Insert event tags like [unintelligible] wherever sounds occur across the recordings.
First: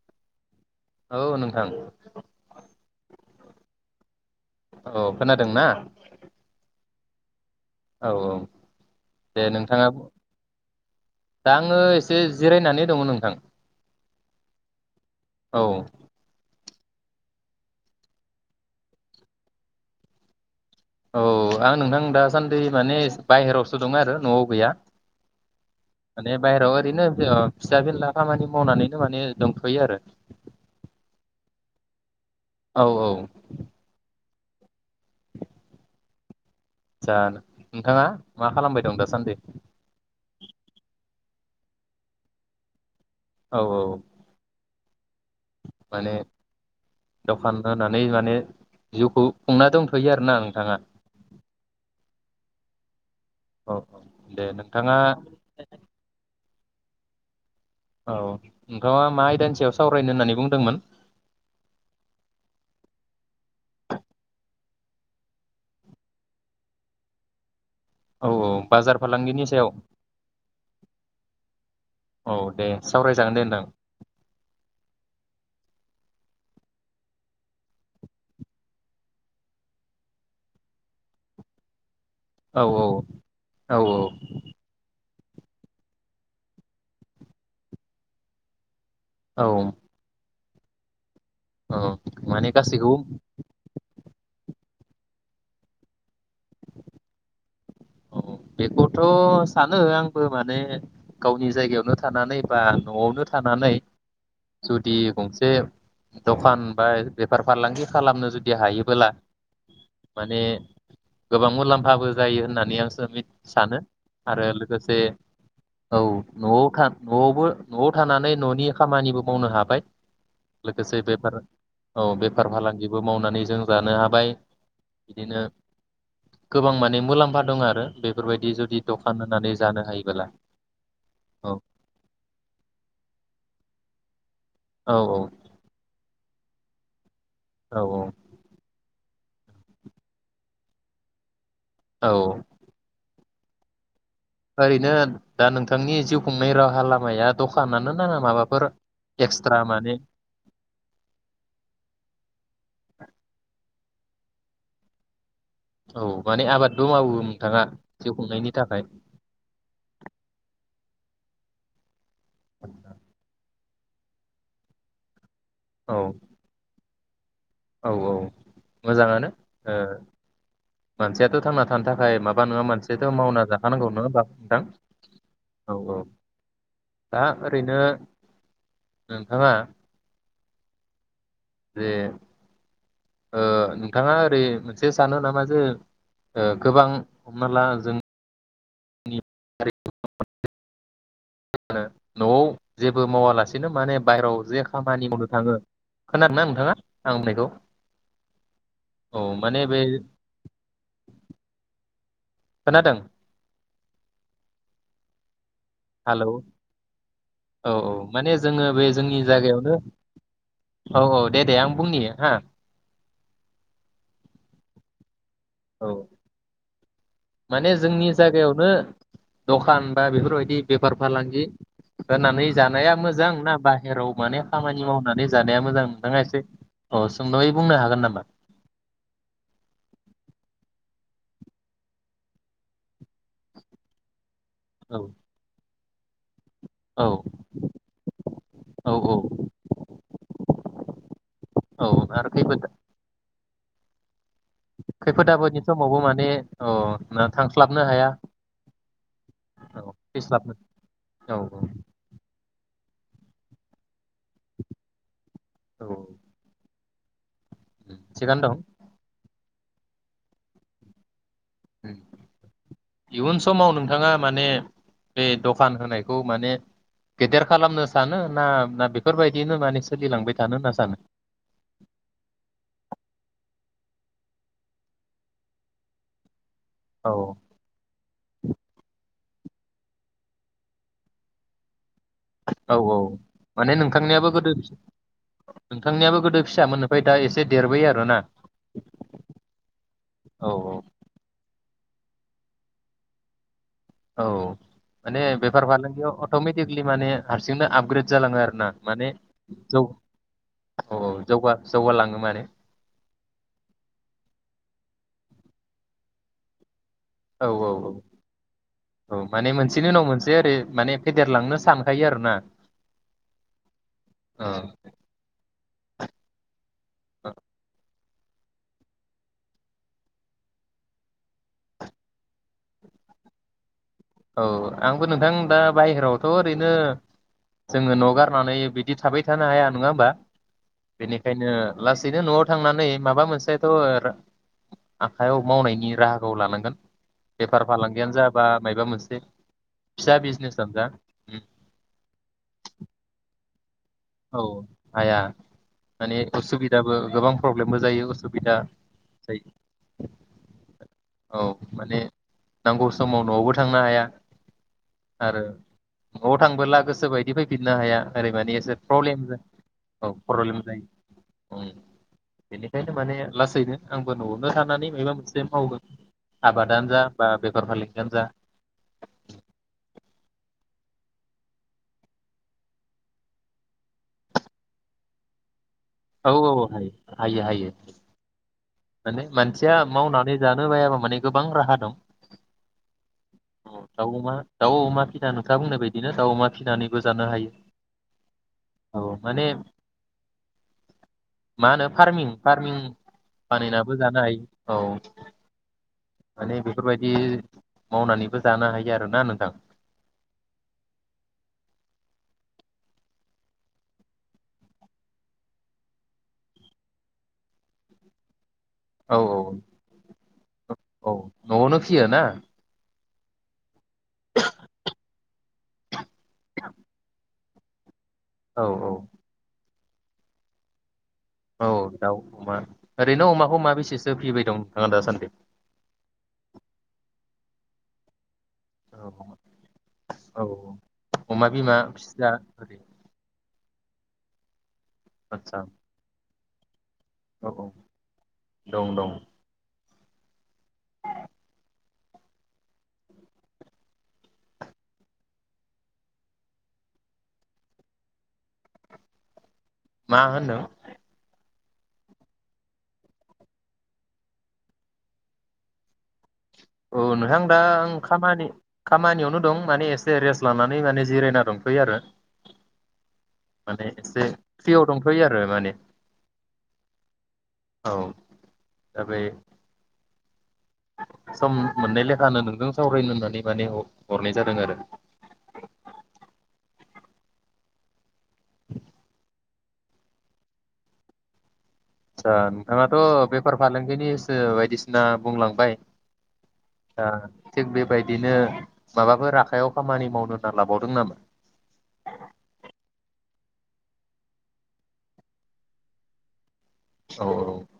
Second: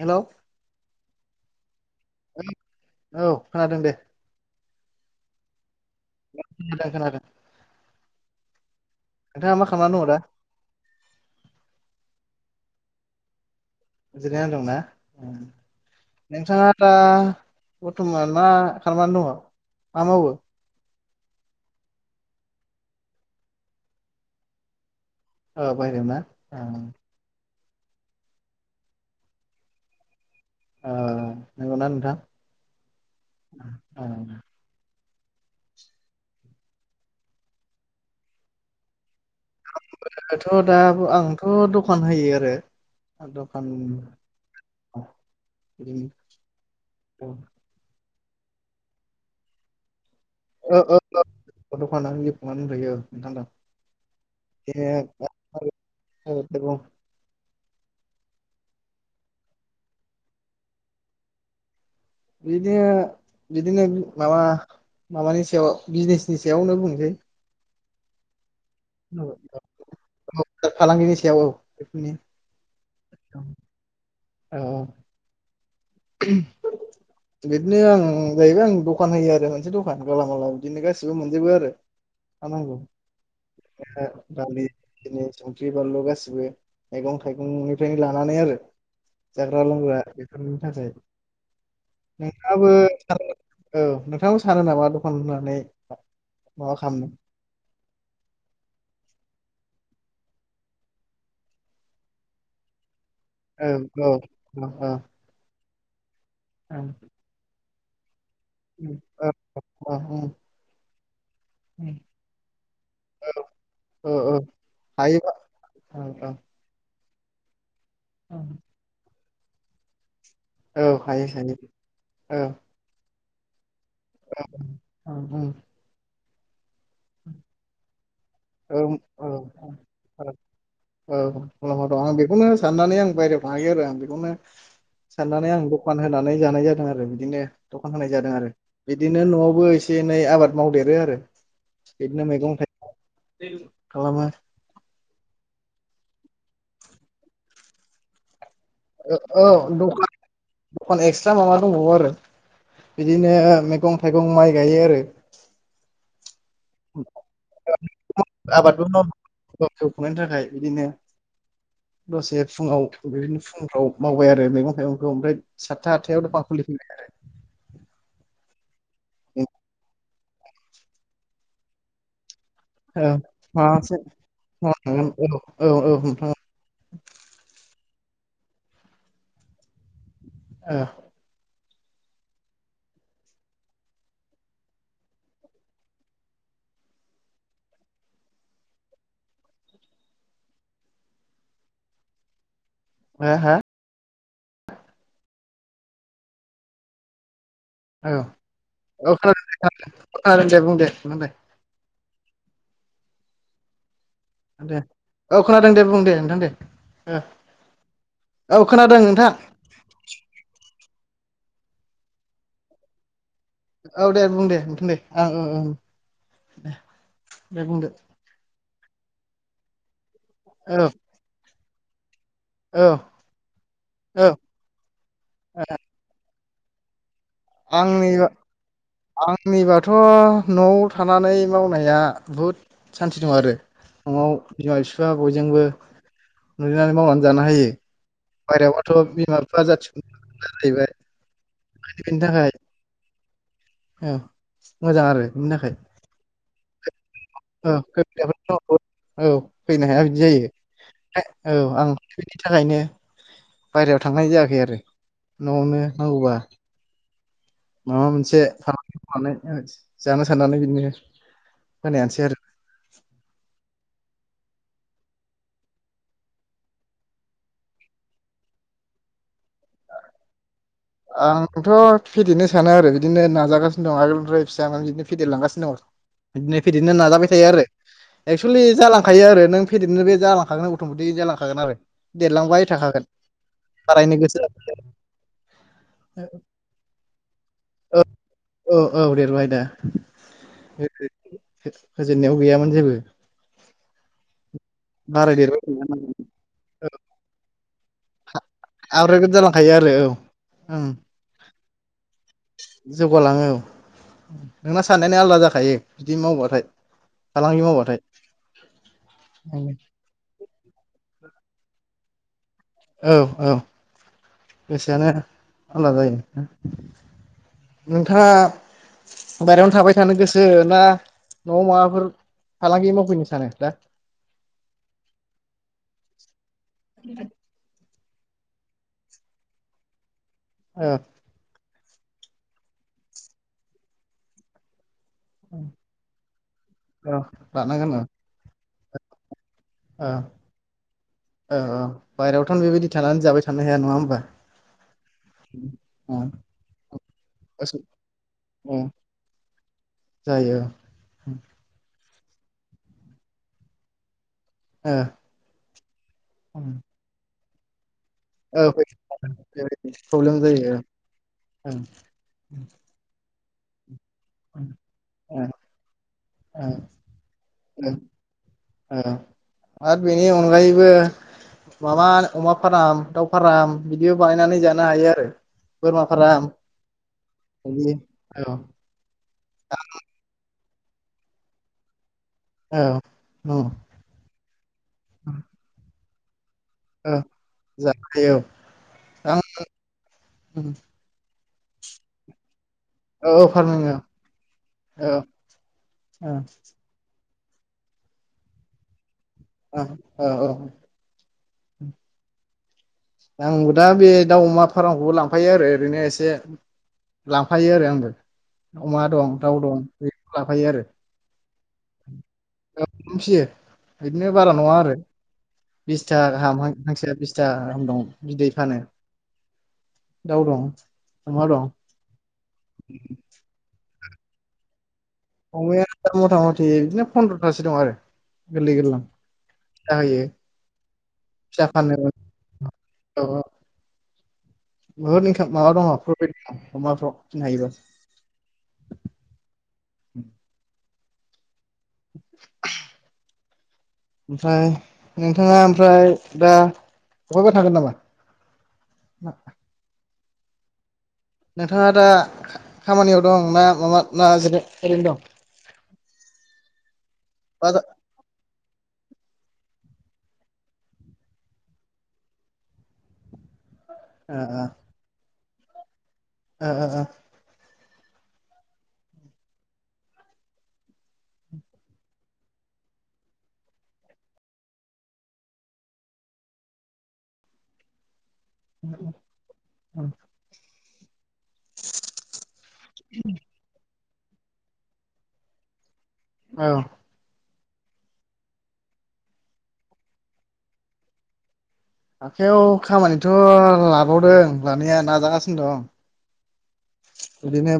Hello औ नोंथां औ खोनादों दे औ [inaudible] [unintelligible] औ औ दे मा नोंथाङा खालामनानै दङ दा दा आङो एसे जिरायनानै दङ नोंथां जिरायना दंना उम औ नोंथाङा दा बरथमान मा खालामनानै दङ मा मावो औ आं नोंथां दासान्दि माने बायहेरावसो दं आरो नआव गैया ओ बायहेरायाव ना माने बाहेराव ओरैनो [unintelligible] फिसा फेनला खामानि मावनानैनो माने दंथयो आरो ओ नंगौना नोंथां औ औ ओ जानो नोंथाङा मा खालामबाय दं दासान्दि आंथ' दा आंथ' दखान होयो आरो औ दखान औ बिदिनो माने दखान होनानै मा माने जिउखौ खुंना दंथयो आरो औ औ दखान औ औ दे नोंथाङा [inaudible] [inaudible] [unintelligible] औ नोंथाङा मा आयदानि सायाव सावरायनो होननानै बुंदोंमोन? बिदिनो बिदिनो माबा माबानि सायाव बिजिनेसनि सायावनो बुंसै। औ औ। बाजार फालांगिनि सायाव फालांगिनि सायाव औ बेफोरनि औ दे सावरायजागोन औ दे नोंथां। औ। [unintelligible] आं जाहैबाय आं दखान होयो आरो मोनसे दखान गेलामालाव बिदिनो गासैबो मोनजोबो आरो। मा औ नांगौ औ औ औ। दालि बिदिनो संख्रि बानलु गासिबो मैगं थाइगंनिफ्रायनो लानानै आरो। औ जाग्रा लोंग्रा। [unintelligible] नाथाय। औ माने गासैखौबो [unintelligible] नोंथाङाबो सानो नामा दखान होनानै माबा खामनो। औ बेखौथ' सानो आंबो माने गावनि जायगायावनो थानानै बा न'आवनो। औ थानानै औ औ जुदि गंसे। दखान बा बेफार फालांगि। खालामनो [unintelligible] दि हायोबोला औ माने गोबां मुलामफाबो जायो होनना [unintelligible] सानो औ औ आरो लोगोसे हायोबा औ न'आव था। न'आवबो। न'आव थानानै न'नि खामानि मावनो हाबाय। औ लोगोसे हायो बेफार हायो औ बेफार फालांगिबो मावनानै जों जानो हाबाय औ बिदिनो। गोबां माने मुलाम्फा। बेफोरबायदि जुदि [unintelligible] आं दखान होनानै जानो हायोबोला औ बेखौनो साननानै आं बायरायाव थायो आरो आं बेखौनो औ साननानै आं दखान होनानै जानाय जादों। [unintelligible] बिदिनो औ दखान होनाय औ जादों आरो बे दिनो न'आवबो एसे एनै आबाद मावदेरो आरो। बेदिनो औ मैगं थायगं। [unintelligible] ओरैनो दा नोंथांनि जिउ खुंनाय रावाहा लामाया दखानानो ना माबाफोर औ एक्सट्रा माने दखान दखान एक्सट्रा माबा दंबावो आरो बिदिनो मैगं थाइगं माइ गायो आरो। औ माने आबादबो मावो नोंथाङा जिउ खुंनायनि थाखाय। आबादबो मावो जिउ खुंनायनि थाखाय बिदिनो दसे फुङाव बेनो फुंफ्राव मावबाय आरो मैगं थाइगंखौ ओमफ्राय औ साथा आथायाव दखान खुलि फैबाय आरो। औ औ मोजाङानो आरो। ओ मानसियाथ' थांना थानो थाखाय माबा बा नोङो औ मानसेयाथ' मावना जाहानांगौ माबासो नङा नोंथां औ औ दा ओरैनो नोंथांआ ओ जे ओ नोंथाङा ओरै मोनसे सानो नामा जे गोबां हमना ला जों [unintelligible] न'आव जेबो हो हो मावालासिनो माने बाहेरायाव जे खामानि मावनो थाङो खोनादों ना नोंथाङा आं होननायखौ औ औ बे खोनादों दे बुं दे बुं खोनादों दे औ खोनादों दे बुं दे हेलौ नोंथां दे ओ औ औ माने औ जोंङो बे खोनादों जोंनि नोंथां जायगायावनो औ औ दे दे आं बुंनि हा। औ दे बुं दे ओ ओं ओं। औ दे माने बुंदो जोंनि जायगायावनो दखान। बा बेफोरबायदि औ बेफार फालांगि होनानै औ जानाया मोजां ना बाहेराव औ माने खामानि मावनानै जानाया मोजां नोंथाङा इसे अस आंनिवा आंनिबाथ' न'आव थानानै मावनाया बुहुद सान्थि दं आरो न'आव बिमा औ बिफा बयजोंबो नुनानै औ मावनानै जानो हायो औ बायहेरायावबाथ' औ बिमा बिफा जाथिखौ [unintelligible] औ आरो खैफोद ओह मोजां आरो खैफोद बिनि आफोदनि थाखाय समावबो माने औ ना ओह थांस्लाबनो हाया [unintelligible] औ फैनो औ हाया बिदि फैस्लाबनो जायो औ आं [unintelligible] थाखायनो बायहेराय थांनाय जायाखै आरो न'आवनो औ नांगौबा उम, माबा मोनसे थिगानो दं फालांगि मावनानै जानो साननानै बिदिनो होनायानोसै आरो इयुन समाव नों नोंथाङा माने बे दखान होनायखौ माने गेदेर खालामनो सानो ना ना बेफोरबायदिनो माने सोलिलांबाय थानो होनना सानो? आंथ' फेदेरनो सानो आरो बिदिनो नाजागासिनो दं आगोलनिफ्राय फिसा बिदिनो फेदेरलांगासिनो दं। दिनो फेदेरनो औ नाजाबाय थायो आरो एक्सुयेलि जालाख थायो आरो नों फेदेरनो बे जांखागोन अट'मेटिक जालांखागोन आरो। देरलांबाय औ औ थाखागोन माने बारायनो नोंथांनियाबो गोसो गोदो नोंथांनियाबो गोदो फिसा मोननो दा एसे देरबाय आरोना औ औ देरबाय दा औ औ होजेननायाव गैयामोन जेबो औ माने बाराय बेफार देरबाय फालांगियाव अट'मेटिकलि माने हारसिंनो आब आपग्रेद जालांङो आरो ना माने आग्रोद जालांखायो जौ आरो औ ओं औ औ जौगा जौगालाङो माने जौगालाङो औ नोंना साननायानो आलादा जाखायो बिदि मावबाथाय। औ फालांगि औ औ मावबाथाय औ माने मोनसेनि उनाव मोनसे ओरै माने फेदेरलांनो सानखायो आरो ना औ औ गोसोआनो आलदा जायो औ नोंथाङा बायरायावनो थाबाय थानो गोसो ना न'आव माबाफोर फालांगि मावफैनो सानो दा? औ आंबो नोंथां दा बायहेरायावथ' रैनो जोङो न' न' गारनानै बिदि थाबाय थानो हाया नङा होमबा? औ बेनिखायनो लासैनो न'आव थांनानै माबा मोनसेथ' ओ आखाइयाव मावनायनि राहाखौ लानांगोन औ बेफार फालांगियानो जा बा माबा मोनसे फिसा बिजनेसानो जा ओ-ओ-ओ- बायहेरायावथ' नों बेबायदि थानानै जाबाय। थानो हाया नङा होमबा औ हाया माने औ उसुबिदाबो। गोबां प्रब्लेमबो जायो उसुबिदा जायो। जायो औ माने। नांगौ समाव न'आवबो थांनो हाया। औ आरो न'आव औ थांबोला गोसोबायद बेबायदि फैफिननो हाया। आरै माने एसे। औ [unintelligible] औ प्रब्लेम जायो ओम औ बेनिखायनो माने। लासैनो। आंबो न'आवनो थानानै माबा मोनसे औ मावगोन आबादानो औ जा, बा बेफार-फालांगियानो जा। बो माबा अमा फाराम, दाउ फाराम बिदिबो बानायनानै जानो हायो आरो। बोरमा औ फाराम औ हायो हायो हायो इदि औ। माने मानसिया मावनानै जानो बायाबा माने गोबां राहा दं। औ औ ओम दाव-अमा दाव-अमा फिसिनानै नोंथाङा बुंनाय बादि। [unintelligible] औ जाखायो औ आं ओम। मा होनो फार्मिं-फार्मिं। औ औ फार्मिं औ बानायनाबो जानो हायो औ औ माने बेफोरबायदि। मावनानैबो जानो हायो आरोना नों अ औ औ आंबो दा बे दाउ अमा फार्मखौबो लांफायो आरो ओरैनो एसे लांफायो आरो आंबो। अमा औ दं औ दाउ दं बेखौ लाफायो आरो औ न'आवनो फियो ना फियो बिदिनो बारा नङा आरो बिस्था गाहाम हां हांसोआ बिस्था गाहाम दं। बिदै औ फानो। दाउ दं। अमा दं औ दाउ अमा ओरैनो अमाखौ मा बेसेस सो फिबाय दं नोंथाङा दा सान्दि? खासे दं आरो गोरलै औ गोरलाम फिसा होयो औ अमा फिसा बिमा फानो फिसा ओरै औ औ। ओहो नोंथां आदसा माबा दङ' प्रटिन। अमथ' फिनो औ औ हायो र। [inaudible] दं दं [inaudible] ओमफ्राय नोंथाङा ओमफ्राय दा अबहायबा थागोन नामा? मा होनदों? नोंथाङा दा खा-खामानियाव दं ना माबा ना जिरा ओरैनो दं? औ नोंथां दा बाजार आं खामानि खामानियावनो दं माने एसे रेस्ट लानानै माने जिरायना दंथयो आरो। माने एसे फ्रियाव दंथयो आं। फोरो माने ओ ओ ओ। औ दा बे सम मोननाय लेखानो नोंजों सावरायनो होननानै माने ह-हरनाय जादों आरो। [unintelligible] अआतसा नोंथाङाथ' बेेफार फालांगिनिस सो बायदिसिना बुंलांबाय। ओ औ आ थिग बेबायदिनो माबाफोर आखायाव खामानि मावनो होनना लाबावदों नामा? आखाइयाव खामानिथ' लाबावदों लानाया नाजागासिनो दं। औ बिदिनो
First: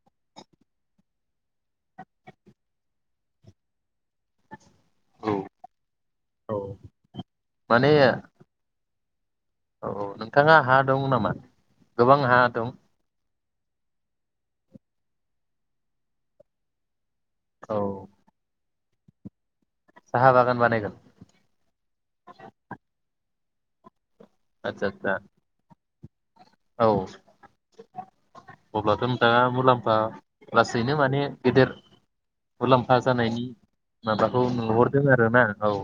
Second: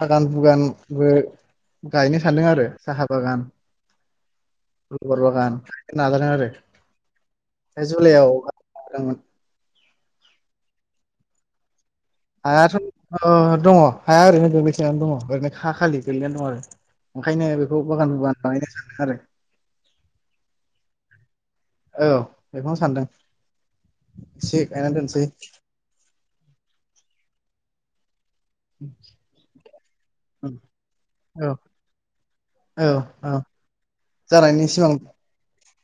थागान बुगान बो गायनो सान्दों आरो। साहा बागान। गलबार बागान नाजादों आरो औ ओमफाय माने जुलाइआव नाजादोंमोन। औ औ नोंथाङा हा दं नामा? गोबां हा दं? हायाथ' ओ दङ हाया ओरैनो गोग्लैसोनानै दङ ओरैनो खा खालि गोग्लैनानै दं आरो। ओंखायनो औ बेखौ बागान बानायनो आरो साहा बागान बानायगोन औ बेखौनो सानदों। एसे आदसा गायना आदसा दोनसै। औ अब्लाथ' नोंथाङा मुलाम्फा लासैनो माने औ गेदेर औ मुलाम्फा औ जानायनि माबाखौ जानायनि सिमां नुहरदों आरोना औ।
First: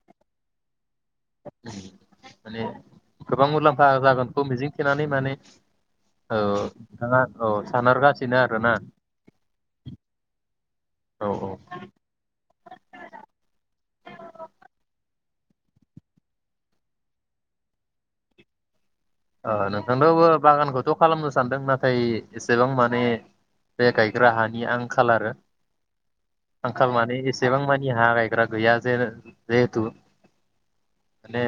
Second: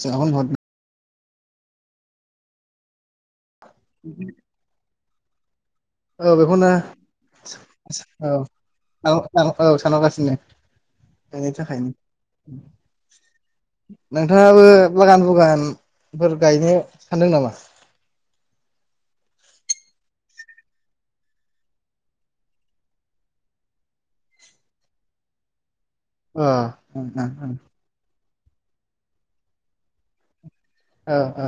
सिमांखौनो नुहुरदों माने गोबां मुलाम्फा जागोनखौ मिजिंथिनानै माने औ बेखौनो नोंथाङा औ सानहरगासिनो आरोना औ औ सानहरगासिनो औ बेनि औ थाखायनो नोंथाङाबो बागान बुगान फोर गायनो सानदों नामा? ओ नोंथांनावबो बागानखौथ' खालामनो सानदों नाथाय एसेबां माने बे गायग्रा हानि आंखाल आरो। अ आंखाल ओ माने एसेबां मानि हा गाय दा गैया जे जिहेथु ओ मान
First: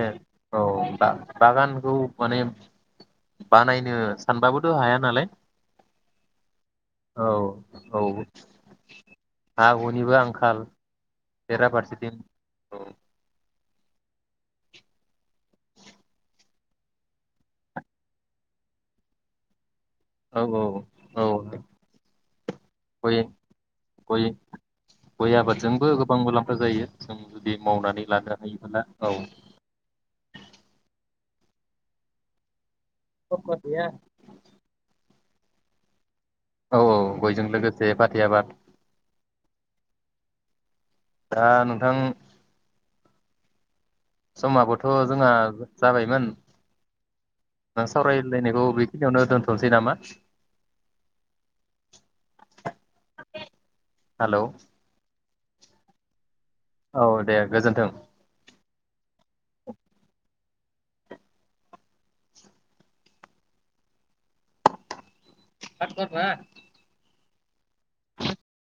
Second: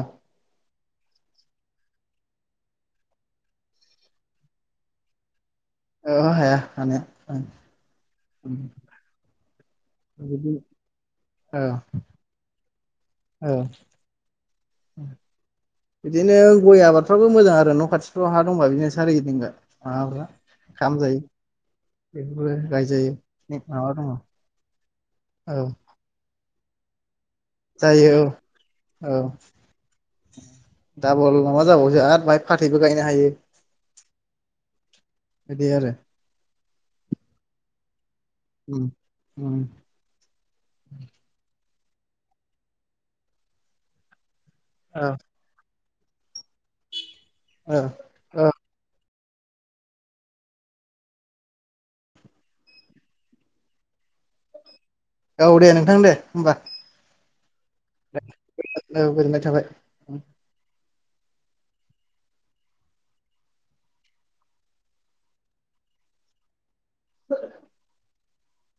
औ बागानखौ माने बानायनो सानबाबोथ' हाया नालाय ओ ओ हाया हानाया औ औ ओं हा हुनिबो बिदि आंखाल। औ बेरा फारसेथिं औ औ बिदिनो गय आबादफ्राबो मोजां आरो न' खाथिफ्राव हा दंबा बिदिनो सारिगिदिंगा औ औ औ औ बेफोरबो गायजायो गय माबा दङ गय गय औ आबादजोंबो गोबां मुलाम जायो। जों जुदि मावनानै जायो औ लानो हायोब्ला औ डाबल माबा जाबावसो आरो बेहाय फा थैबो गायनो हायो। औ बिदि आरो औ औ गयजों लोगोसे फाथै आबाद उम उम दा नों थां समाबोथ' औ जोंहा जाबायमोन। औ नों औ सावरायज्लायनायखौ बि खिनियावनो दोनथ'नोसै नामा? हेलौ औ दे नोंथां दे होमबा। औ दे। गोजोन्थों। औ गोजोननाय थाबाय। [unintelligible] [inaudible]